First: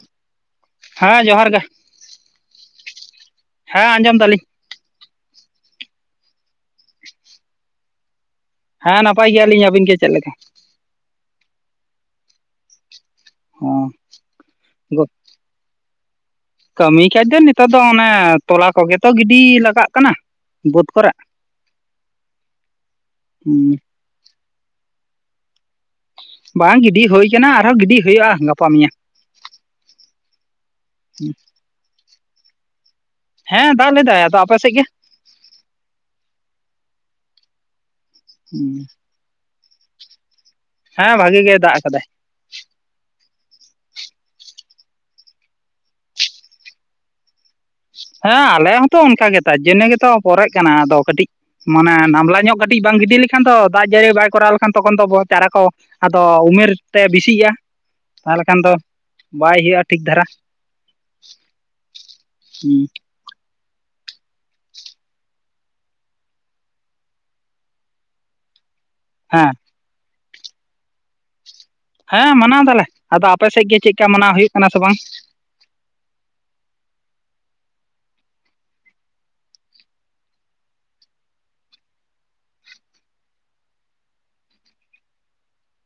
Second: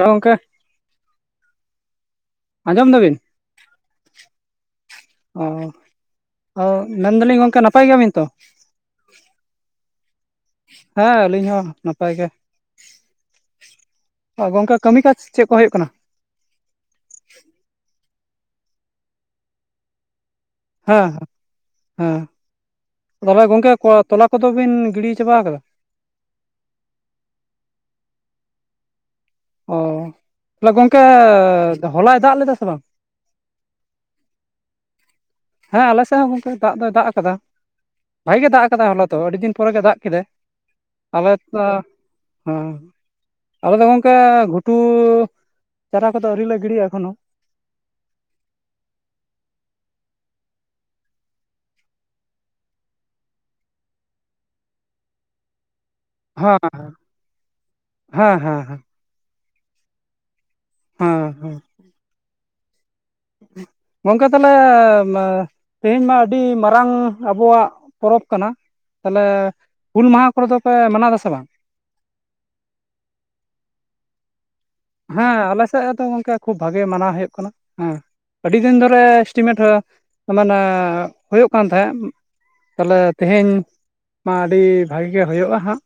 ᱦᱚᱸᱜᱚᱝᱠᱮ ᱦᱮᱸ ᱡᱚᱦᱟᱨ ᱜᱮ ᱟᱸᱡᱚᱢ ᱫᱟᱵᱤᱱ ᱦᱮᱸ ᱟᱸᱡᱚᱢ ᱫᱟᱞᱤᱧ ᱚ-ᱚ ᱢᱮᱱᱫᱟᱞᱤᱧ ᱜᱚᱝᱠᱮ ᱱᱟᱯᱟᱭ ᱜᱮᱭᱟᱵᱤᱱ ᱛᱚ ᱦᱮᱸ ᱱᱟᱯᱟᱭ ᱜᱮᱭᱟᱞᱤᱧ ᱟᱹᱵᱤᱱ ᱜᱮ ᱪᱮᱫᱮ ᱞᱮᱠᱟ ᱦᱮᱸ ᱟᱹᱞᱤᱧ ᱦᱚᱸ ᱱᱟᱯᱟᱭ ᱜᱮ ᱟ ᱜᱚᱝᱠᱮ ᱠᱟᱹᱢᱤ ᱚ ᱠᱟᱡᱽ ᱪᱮᱫ ᱠᱚ ᱦᱩᱭᱩᱜ ᱠᱟᱱᱟ ᱠᱟᱹᱢᱤ ᱠᱟᱡᱽ ᱫᱚ ᱱᱮᱛᱟᱨ ᱫᱚ ᱚᱱᱮ ᱛᱚᱞᱟ ᱠᱚᱜ ᱛᱚ ᱜᱤᱰᱤ ᱞᱟᱜᱟᱜ ᱠᱟᱱᱟ ᱵᱟᱹᱫᱽ ᱦᱮᱸ ᱠᱚᱨᱮ ᱦᱮᱸ ᱦᱮᱸ ᱛᱟᱦᱚᱞᱮ ᱜᱚᱝᱠᱮ ᱠᱚ ᱛᱚᱞᱟ ᱠᱚᱫᱚ ᱵᱤᱱ ᱜᱤᱰᱤ ᱪᱟᱵᱟ ᱟᱠᱟᱫᱟ ᱵᱟᱝ ᱜᱤᱰᱤ ᱦᱩᱭ ᱠᱟᱱᱟ ᱟᱨᱦᱚᱸ ᱜᱤᱰᱤ ᱦᱩᱭᱩᱜᱼᱟ ᱜᱟᱯᱟ ᱢᱮᱭᱟᱝ᱾ ᱚᱻ ᱛᱟᱦᱚᱞᱮ ᱜᱚᱝᱠᱮ ᱦᱚᱞᱟᱭ ᱫᱟᱜ ᱞᱮᱫᱟ ᱥᱮ ᱵᱟᱝ ᱦᱮᱸ ᱫᱟᱜ ᱞᱮᱫᱟᱭ ᱟᱫᱚ ᱟᱯᱮ ᱥᱮᱫ ᱜᱮ ᱦᱮᱸ ᱟᱞᱮ ᱥᱮᱫ ᱦᱚᱸ ᱜᱚᱝᱠᱮ ᱫᱟᱜ ᱫᱚᱭ ᱫᱟᱜ ᱟᱠᱟᱫᱟ ᱵᱷᱟᱜ ᱜᱮ ᱫᱟᱜ ᱟᱠᱟᱫᱟ ᱦᱚᱞᱟ ᱛᱚ ᱟᱹᱰᱤ ᱫᱤᱱ ᱯᱚᱨᱮ ᱜᱮ ᱫᱟᱜ ᱠᱮᱫᱟᱭ ᱦᱮᱸ ᱟᱞᱮ ᱵᱷᱟᱜᱤ ᱜᱮ ᱫᱟᱜ ᱛᱚᱸ ᱟᱠᱟᱫᱟᱭ ᱦᱮᱸ ᱟᱞᱮ ᱫᱚ ᱜᱚᱝᱠᱮ ᱜᱷᱩᱴᱩ ᱪᱟᱨᱟ ᱠᱚᱫᱚ ᱟᱹᱣᱨᱤᱞ ᱞᱮ ᱜᱤᱰᱤᱜᱼᱟ ᱮᱠᱷᱚᱱᱳ ᱦᱮᱸ ᱟᱞᱮ ᱦᱚᱸᱛᱚ ᱚᱱᱠᱟ ᱜᱮ ᱛᱟᱨ ᱡᱚᱱᱱᱮ ᱜᱮᱛᱚ ᱯᱚᱨᱮᱜ ᱠᱟᱱᱟ ᱟᱫᱚ ᱠᱟᱹᱴᱤᱡ ᱢᱟᱱᱮ ᱱᱟᱢᱞᱟ ᱧᱚᱜ ᱠᱟᱹᱴᱤᱡ ᱵᱟᱝ ᱜᱤᱰᱤ ᱞᱮᱠᱷᱟᱱ ᱫᱚ ᱫᱟᱜ ᱡᱟᱹᱲᱤ ᱵᱟᱭ ᱠᱚᱨᱟᱣ ᱞᱮᱠᱷᱟᱱ ᱛᱚᱠᱷᱚᱱ ᱫᱚ ᱪᱟᱨᱟ ᱠᱚ ᱟᱫᱚ ᱦᱮᱸ ᱩᱢᱮᱨ ᱛᱮ ᱵᱮᱥᱤᱜᱼᱟ ᱦᱮᱸ ᱛᱟᱦᱚᱞᱮ ᱦᱮᱸ ᱠᱷᱟᱱ ᱫᱚ ᱦᱮᱸ ᱵᱟᱭ ᱦᱩᱭᱩᱜ-ᱟ ᱴᱷᱤᱠ ᱫᱷᱟᱨᱟ, ᱦᱮᱸ ᱦᱮᱸ ᱦᱩᱸ᱾ ᱜᱚᱝᱠᱮ ᱛᱟᱦᱚᱞᱮ ᱢᱟᱼᱼ ᱛᱮᱦᱮᱧ ᱢᱟ ᱟᱹᱰᱤ ᱢᱟᱨᱟᱝ ᱟᱵᱚᱣᱟᱜ ᱯᱚᱨᱚᱵᱽ ᱠᱟᱱᱟ᱾ ᱛᱟᱦᱚᱞᱮ ᱦᱮᱸ ᱦᱩᱞ ᱢᱟᱦᱟᱸ ᱠᱚᱨᱮ ᱫᱚ ᱯᱮ ᱢᱟᱱᱟᱣ ᱫᱟ ᱥᱮ ᱵᱟᱝ? ᱦᱮᱸ ᱢᱟᱱᱟᱣ ᱫᱟᱞᱮ, ᱟᱫᱚ ᱟᱯᱮ ᱥᱮᱜ ᱜᱮ ᱪᱮᱜ ᱠᱟ ᱢᱟᱱᱟᱣ ᱦᱩᱭᱩᱜ ᱠᱟᱱᱟ ᱥᱮ ᱵᱟᱝ ᱦᱮᱸ ᱟᱞᱮ ᱥᱮᱜ ᱫᱚ ᱜᱚᱝᱠᱮ ᱠᱷᱩᱵ ᱵᱷᱟᱜᱤ ᱢᱟᱱᱟᱣ ᱦᱩᱭᱩᱜ ᱠᱟᱱᱟ, ᱦᱮᱸ᱾ ᱟᱹᱰᱤ ᱫᱤᱱ ᱫᱷᱚᱨᱮ ᱮᱥᱴᱤᱢᱮᱴ ᱢᱟᱱᱮ ᱦᱚᱭᱚᱜ ᱠᱟᱱ ᱛᱟᱦᱮᱸ᱾ ᱛᱟᱦᱚᱞᱮ ᱛᱮᱦᱮᱧ ᱢᱟ ᱟᱹᱰᱤ ᱵᱷᱟᱜᱤ ᱜᱮ ᱦᱩᱭᱩᱜ-ᱟ ᱦᱟᱸᱜ᱾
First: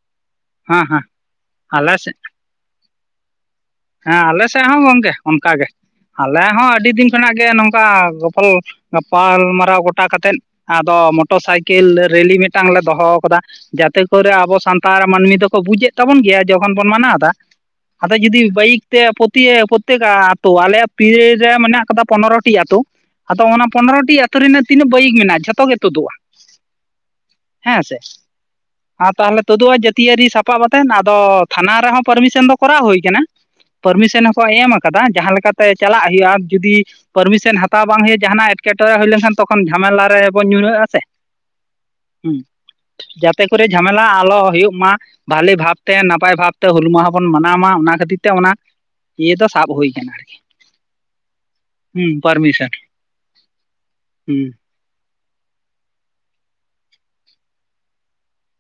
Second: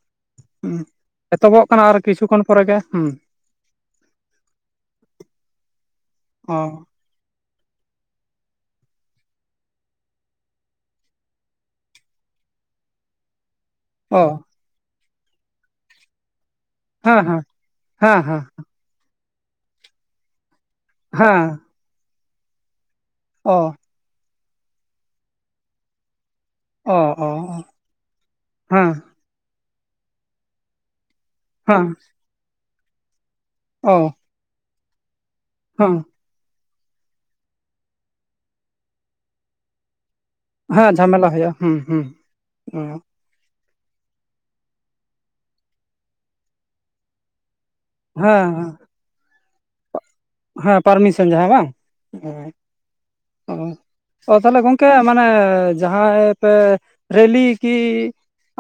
ᱩᱸ ᱦᱮᱸ ᱦᱮᱸ ᱮᱛᱚᱦᱚᱵᱚᱜ ᱠᱟᱱᱟ ᱟᱞᱮ ᱟᱨ ᱥᱮᱫ ᱠᱤᱪᱷᱩ ᱠᱷᱚᱱ ᱯᱚᱨᱮ ᱜᱮ, ᱦᱩᱸ᱾ ᱦᱮᱸ ᱟᱞᱮ ᱥᱮᱜ ᱦᱚᱸ ᱜᱚᱝᱠᱮ ᱚᱱᱠᱟ ᱜᱮ ᱟᱞᱮ ᱚ ᱦᱚᱸ ᱟᱹᱰᱤ ᱫᱤᱱ ᱠᱷᱚᱱᱟᱜ ᱜᱮ ᱱᱚᱝᱠᱟ ᱜᱚᱯᱚᱞᱼᱼ ᱜᱟᱯᱟᱞ ᱢᱟᱨᱟᱣ ᱜᱚᱴᱟ ᱠᱟᱛᱮᱜ ᱟᱫᱚ ᱢᱚᱴᱚᱨ ᱥᱟᱭᱠᱮᱞ ᱨᱮᱞᱤ ᱢᱤᱫᱴᱟᱝ ᱞᱮ ᱫᱚᱦᱚ ᱠᱟᱫᱟ᱾ ᱡᱟᱛᱮ ᱚ ᱠᱚᱨᱮ ᱟᱵᱚ ᱥᱟᱱᱛᱟᱲ ᱢᱟᱱᱢᱤ ᱫᱚᱠᱚ ᱵᱩᱡᱮᱫ ᱛᱟᱵᱚᱱ ᱜᱮᱭᱟ ᱡᱚᱠᱷᱚᱱ ᱵᱚᱱ ᱢᱟᱱᱟᱣ ᱦᱮᱸ ᱫᱟ ᱦᱮᱸ ᱟᱫᱚ ᱦᱮᱸ ᱡᱩᱫᱤᱼᱼ ᱦᱮᱸ ᱵᱟᱹᱭᱤᱠ ᱛᱮ ᱯᱳᱛᱤᱭᱮ ᱯᱳᱠᱛᱮᱠ ᱟᱛᱩ ᱟᱞᱮ ᱭᱟᱜ ᱯᱤᱭᱮ ᱨᱮ ᱦᱮᱸ ᱢᱮᱱᱟᱜ ᱟᱠᱟᱫᱟ ᱯᱚᱱᱚᱨᱚᱴᱤ ᱟᱛᱩ᱾ ᱟᱫᱚ ᱚ ᱚᱱᱟ ᱯᱚᱱᱨᱚᱴᱤ ᱟᱹᱛᱩ ᱨᱮᱱᱟᱜ ᱛᱤᱱᱟᱹᱜ ᱵᱟᱹᱭᱤᱠ ᱢᱮᱱᱟᱜ-ᱟ ᱡᱚᱛᱚ ᱜᱮ ᱛᱳᱫᱩᱜ-ᱟ᱾ ᱚ ᱚ ᱦᱮᱸ ᱥᱮ ᱦᱮᱸ ᱟᱨ ᱛᱟᱦᱚᱞᱮ ᱛᱩᱫᱩᱜ ᱟᱭ ᱡᱟᱹᱛᱤᱭᱟᱹᱨᱤ ᱥᱟᱯᱟᱵ ᱟᱛᱮᱱ ᱟᱫᱚᱼᱼ ᱛᱷᱟᱱᱟ ᱦᱮᱸ ᱨᱮᱦᱚᱸ ᱯᱟᱹᱨᱢᱤᱥᱚᱱ ᱫᱚ ᱠᱚᱨᱟᱣ ᱦᱳᱭ ᱠᱟᱱᱟ᱾ ᱚ ᱯᱟᱹᱨᱢᱤᱥᱚᱱ ᱦᱚᱸᱠᱚ ᱮᱢ ᱠᱟᱫᱟ ᱡᱟᱦᱟᱸ ᱞᱮᱠᱟᱛᱮ ᱦᱮᱸ ᱪᱟᱞᱟᱜ ᱦᱩᱭᱩᱜᱼᱟ ᱡᱩᱫᱤᱼᱼ ᱯᱟᱹᱨᱢᱤᱥᱮᱱ ᱦᱟᱛᱟᱣ ᱵᱟᱝ ᱦᱩᱭᱩᱜ-ᱟ ᱡᱟᱦᱟᱸ ᱱᱟᱜ ᱮᱴᱠᱮᱴᱚᱬᱮ ᱦᱩᱭ ᱞᱮᱱᱠᱷᱟᱱ ᱛᱚᱠᱷᱚᱱ ᱡᱷᱟᱢᱮᱞᱟ ᱨᱮᱼᱼ ᱵᱚᱱ ᱧᱩᱨᱦᱟᱹᱜ-ᱟ ᱦᱮᱸ ᱥᱮ, ᱡᱷᱟᱢᱮᱞᱟ ᱦᱩᱭᱩᱜᱼᱟ ᱦᱩᱸ ᱦᱩᱸ ᱚ ‌ᱦᱩᱸᱡᱟᱛᱼᱼ ᱛᱮ ᱠᱚᱨᱮ ᱡᱷᱟᱢᱮᱞᱟ ᱟᱞᱚ ᱦᱩᱭᱩᱜ ᱢᱟ ᱵᱷᱟᱞᱤ ᱵᱷᱟᱵᱽ ᱛᱮ ᱱᱟᱯᱟᱭ ᱵᱷᱟᱵᱽ ᱛᱮ ᱦᱩᱞ ᱢᱟᱦᱟᱸ ᱵᱚᱱ ᱢᱟᱱᱟᱣ ᱢᱟ ᱚᱱᱟ ᱠᱷᱟᱹᱼᱼ ᱛᱮ ᱚᱱᱟ ᱦᱮᱸ ᱤᱭᱟᱹ ᱫᱚ ᱥᱟᱵ ᱦᱩᱭ ᱠᱟᱱᱟ ᱟᱨᱠᱤ᱾ ᱦᱮᱸ ᱯᱟᱨᱢᱤᱥᱚᱱ ᱡᱟᱦᱟᱸ ᱵᱟᱝ ᱦᱩᱸ ᱦᱮᱸ ᱯᱟᱨᱢᱤᱥᱚᱱ ᱚᱸ ᱚᱻ ᱦᱩᱸ ᱛᱟᱦᱚᱞᱮ ᱜᱚᱝᱼᱼ ᱠᱮ ᱢᱟᱱᱮ ᱡᱟᱦᱟᱸᱭ ᱯᱮ ᱨᱮᱞᱤ ᱠᱤᱼᱼ